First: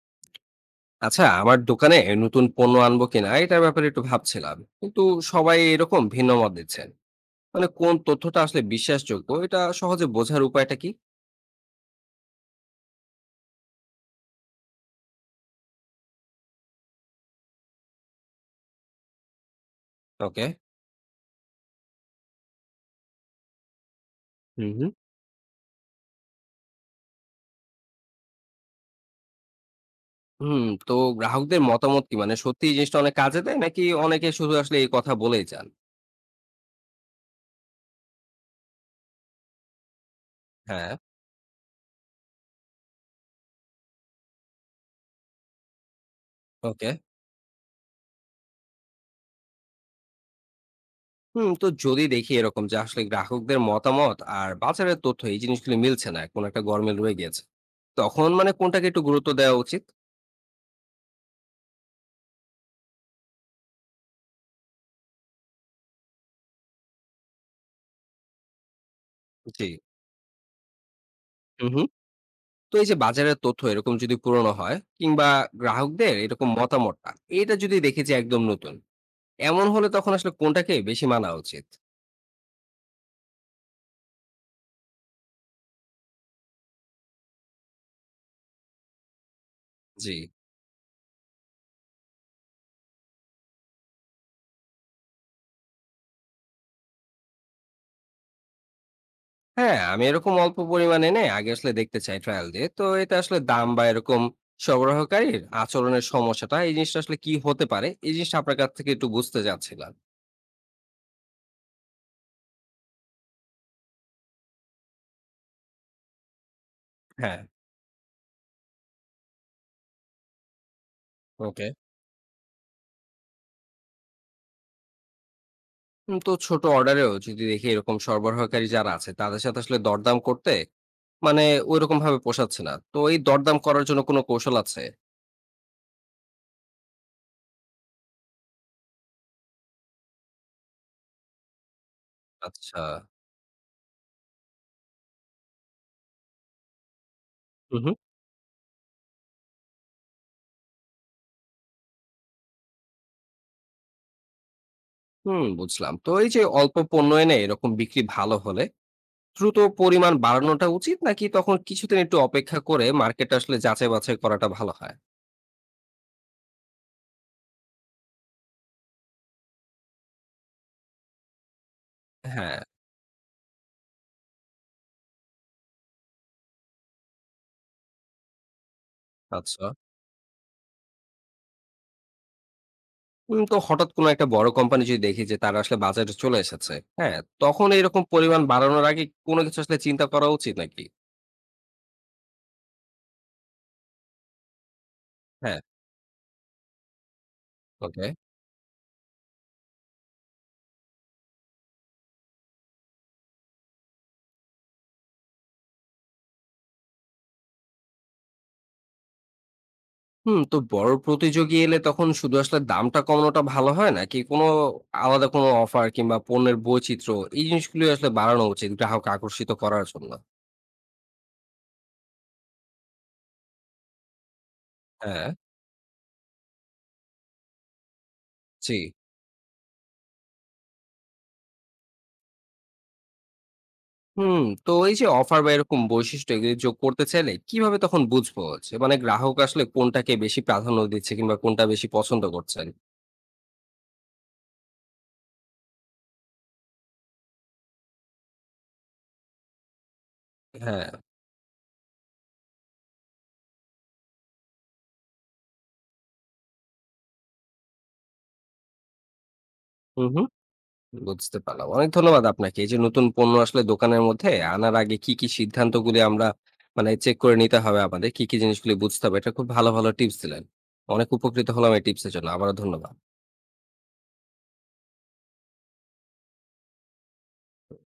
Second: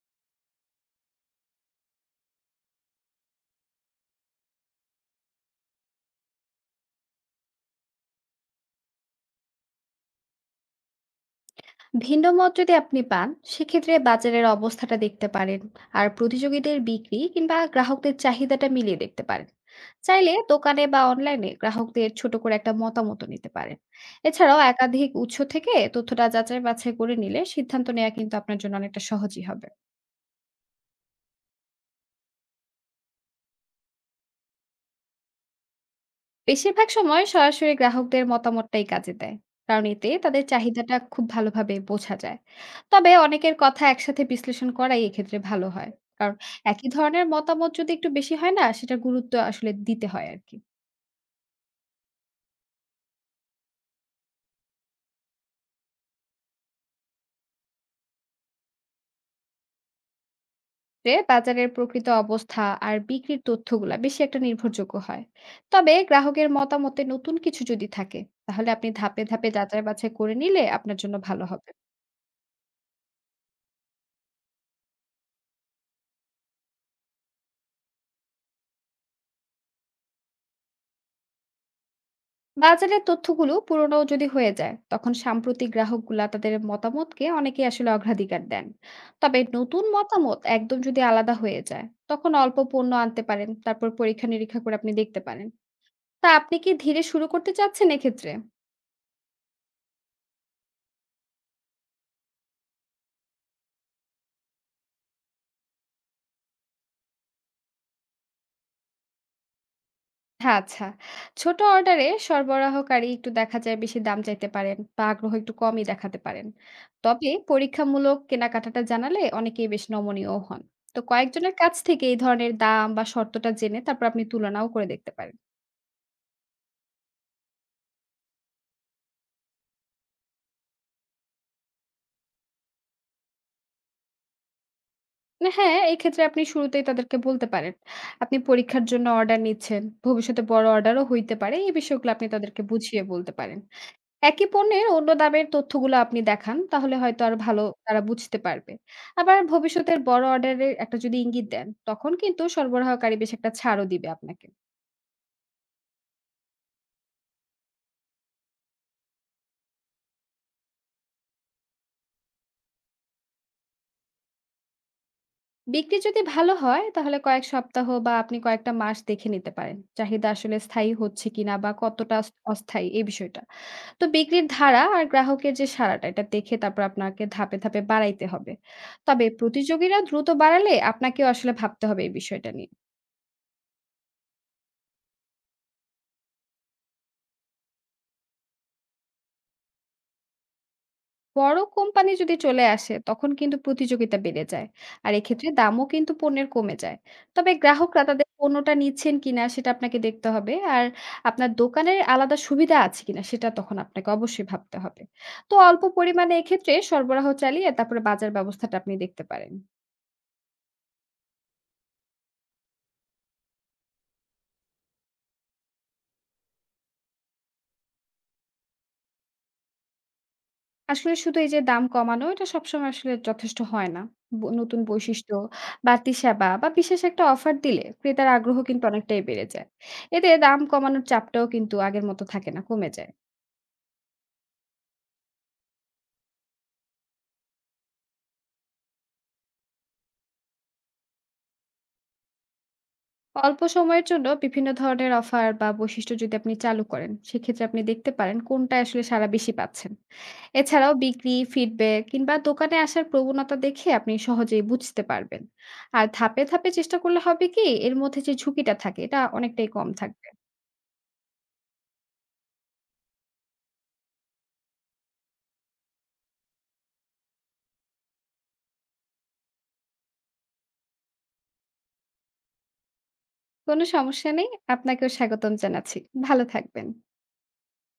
আচ্ছা, আমার দোকানে নতুন পণ্য আনবো কিনা এটার ব্যাপারে একটু ভাবছিলাম, কিন্তু সবাই এরকম ভিন্ন মত দিচ্ছেন। মানে কোন তথ্যটা আসলে বিশ্বাসযোগ্য, এটা সহজে বোঝার উপায়টা কি? ভিন্ন মত যদি আপনি পান সেক্ষেত্রে বাজারের অবস্থাটা দেখতে পারেন আর প্রতিযোগীদের বিক্রি কিংবা গ্রাহকদের চাহিদাটা মিলিয়ে দেখতে পারেন। চাইলে ওকে। দোকানে বা অনলাইনে গ্রাহকদের ছোট করে একটা মতামত নিতে পারেন। এছাড়াও হুম হুম। একাধিক উৎস থেকে তথ্যটা যাচাই বাছাই করে নিলে সিদ্ধান্ত নেওয়া কিন্তু আপনার জন্য অনেকটা সহজই হবে। হুম। তো গ্রাহকদের মতামত কি মানে সত্যি এই জিনিসটা অনেক কাজে দেয়, নাকি অনেকে শুধু আসলে এই কথা বলেই যান? বেশিরভাগ সময় সরাসরি গ্রাহকদের মতামতটাই কাজে দেয়, কারণ এতে তাদের হ্যাঁ। চাহিদাটা খুব ভালোভাবে বোঝা যায়। তবে অনেকের কথা একসাথে বিশ্লেষণ করাই এক্ষেত্রে ভালো হয়, কারণ একই ওকে। ধরনের মতামত যদি একটু বেশি হয় না সেটা গুরুত্ব আসলে দিতে হয় আর কি। হুম, তো যদি দেখি এরকম যে আসলে গ্রাহকদের মতামত আর বাজারের তথ্য এই জিনিসগুলো মিলছে না, কোনো একটা গরমিল রয়ে গেছে, তখন মানে কোনটাকে একটু গুরুত্ব দেওয়া উচিত? এতে বাজারের প্রকৃত অবস্থা আর বিক্রির তথ্যগুলা বেশি একটা নির্ভরযোগ্য হয়। তবে গ্রাহকের মতামতে নতুন কিছু যদি থাকে, তাহলে আপনি ধাপে ধাপে জি। যাচাই বাছাই করে নিলে আপনার জন্য ভালো হুম হবে। হুম। তো এই যে বাজারের তথ্য এরকম যদি পুরনো হয়, কিংবা গ্রাহকদের এরকম মতামতটা এটা যদি দেখি যে একদম নতুন, এমন হলে তখন আসলে কোনটাকে বেশি মানা উচিত? বাজারের তথ্যগুলো পুরনো যদি হয়ে যায় তখন সাম্প্রতিক গ্রাহকগুলা তাদের মতামতকে অনেকে আসলে অগ্রাধিকার দেন। তবে নতুন জি। মতামত একদম যদি আলাদা হয়ে যায় তখন অল্প পণ্য আনতে পারেন, তারপর পরীক্ষা নিরীক্ষা করে আপনি দেখতে পারেন। তা আপনি কি ধীরে শুরু করতে চাচ্ছেন এক্ষেত্রে? হ্যাঁ, আমি এরকম অল্প পরিমাণে এনে আগে আসলে দেখতে চাই, ট্রায়াল দিয়ে। তো এটা আসলে দাম বা এরকম সরবরাহকারীর আচরণের সমস্যাটা, এই জিনিসটা আসলে কি হতে পারে, এই জিনিসটা আপনার কাছ থেকে একটু বুঝতে চাচ্ছিলাম। হ্যাঁ, আচ্ছা। ছোট অর্ডারে সরবরাহকারী একটু দেখা যায় বেশি দাম চাইতে পারেন বা আগ্রহ একটু কমই দেখাতে পারেন। তবে হ্যাঁ। পরীক্ষামূলক কেনাকাটাটা জানালে অনেকেই বেশ নমনীয়ও হন। তো কয়েকজনের ওকে। কাছ থেকে এই ধরনের দাম বা শর্তটা জেনে তারপর আপনি তুলনাও করে দেখতে পারেন। তো ছোট অর্ডারেও যদি দেখি এরকম সরবরাহকারী যারা আছে তাদের সাথে আসলে দরদাম করতে, মানে ঐরকমভাবে পোষাচ্ছে না। তো এই দরদাম করার জন্য কোনো কৌশল আছে? মানে হ্যাঁ, এক্ষেত্রে আপনি শুরুতেই তাদেরকে বলতে পারেন, আপনি পরীক্ষার জন্য অর্ডার নিচ্ছেন, ভবিষ্যতে বড় অর্ডারও হইতে পারে। এই বিষয়গুলো আপনি তাদেরকে আচ্ছা। বুঝিয়ে বলতে পারেন। একই পণ্যের অন্য দামের তথ্যগুলো আপনি দেখান, তাহলে হয়তো আর ভালো হু, হু। তারা বুঝতে পারবে। আবার ভবিষ্যতের বড় অর্ডারের একটা যদি ইঙ্গিত দেন, তখন কিন্তু সরবরাহকারী বেশ একটা ছাড়ও দিবে আপনাকে। হুম, বুঝলাম। তো এই যে অল্প পণ্য এনে এরকম বিক্রি ভালো হলে দ্রুত পরিমাণ বাড়ানোটা উচিত, নাকি তখন কিছুদিন একটু অপেক্ষা করে মার্কেটটা আসলে যাচাই-বাছাই করাটা ভালো হয়? বিক্রি যদি ভালো হয়, তাহলে কয়েক সপ্তাহ বা আপনি কয়েকটা মাস দেখে নিতে পারেন। চাহিদা আসলে স্থায়ী হচ্ছে কিনা বা কতটা অস হ্যাঁ, অস্থায়ী এই বিষয়টা। তো বিক্রির ধারা আর গ্রাহকের যে সাড়াটা, এটা দেখে তারপর আপনাকে ধাপে, ধাপে বাড়াইতে হবে। তবে আচ্ছা। প্রতিযোগীরা দ্রুত বাড়ালে আপনাকেও আসলে ভাবতে হবে এই বিষয়টা নিয়ে। উম, তো হঠাৎ কোনো একটা বড় কোম্পানি যদি দেখি যে তারা আসলে বাজারে চলে এসেছে, হ্যাঁ? তখন এরকম পরিমাণ বাড়ানোর আগে কোনো কিছু আসলে চিন্তা করা উচিত নাকি? বড় কোম্পানি যদি চলে আসে তখন কিন্তু প্রতিযোগিতা বেড়ে যায়, আর এক্ষেত্রে হ্যাঁ, দামও কিন্তু পণ্যের কমে যায়। তবে গ্রাহকরা ওকে। তাদের পণ্যটা নিচ্ছেন কিনা সেটা আপনাকে দেখতে হবে, আর আপনার দোকানের আলাদা সুবিধা আছে কিনা সেটা তখন আপনাকে অবশ্যই ভাবতে হবে। তো অল্প পরিমাণে এক্ষেত্রে সরবরাহ চালিয়ে তারপরে বাজার ব্যবস্থাটা আপনি দেখতে পারেন। হুম, তো বড় প্রতিযোগী এলে তখন শুধু আসলে দামটা কমানোটা ভালো হয়, নাকি কোনো আলাদা কোনো অফার কিংবা পণ্যের বৈচিত্র্য এই জিনিসগুলো আসলে বাড়ানো উচিত গ্রাহক আকর্ষিত করার জন্য? আসলে শুধু এই যে দাম কমানো এটা সবসময় আসলে যথেষ্ট হয় না। নতুন হ্যাঁ। বৈশিষ্ট্য, বাড়তি সেবা বা বিশেষ একটা অফার দিলে ক্রেতার আগ্রহ জি। কিন্তু অনেকটাই বেড়ে যায়। এতে দাম কমানোর চাপটাও কিন্তু আগের মতো থাকে না, কমে যায়। হুম, তো এই যে অফার বা এরকম বৈশিষ্ট্য এগুলি যোগ করতে চাইলে কিভাবে তখন বুঝবো যে মানে গ্রাহক আসলে কোনটাকে বেশি প্রাধান্য দিচ্ছে কিংবা কোনটা বেশি পছন্দ করছেন? অল্প সময়ের জন্য বিভিন্ন ধরনের অফার বা বৈশিষ্ট্য যদি আপনি চালু করেন, সেক্ষেত্রে আপনি দেখতে পারেন কোনটায় আসলে সাড়া বেশি পাচ্ছেন। হ্যাঁ। এছাড়াও বিক্রি, ফিডব্যাক কিংবা দোকানে আসার প্রবণতা দেখে আপনি সহজেই বুঝতে পারবেন। আর ধাপে, ধাপে চেষ্টা করলে হবে কি এর মধ্যে যে ঝুঁকিটা থাকে এটা অনেকটাই কম হুম হুম। থাকবে। বুঝতে পারলাম। অনেক ধন্যবাদ আপনাকে। এই যে নতুন পণ্য আসলে দোকানের মধ্যে আনার আগে কি, কি সিদ্ধান্তগুলি আমরা মানে চেক করে নিতে হবে আমাদের, কি, কি জিনিসগুলি বুঝতে হবে, এটা খুব ভালো, ভালো টিপস দিলেন। অনেক উপকৃত হলাম এই টিপসের জন্য। আবারও ধন্যবাদ। কোনো সমস্যা নেই। আপনাকেও স্বাগতম জানাচ্ছি। ভালো থাকবেন।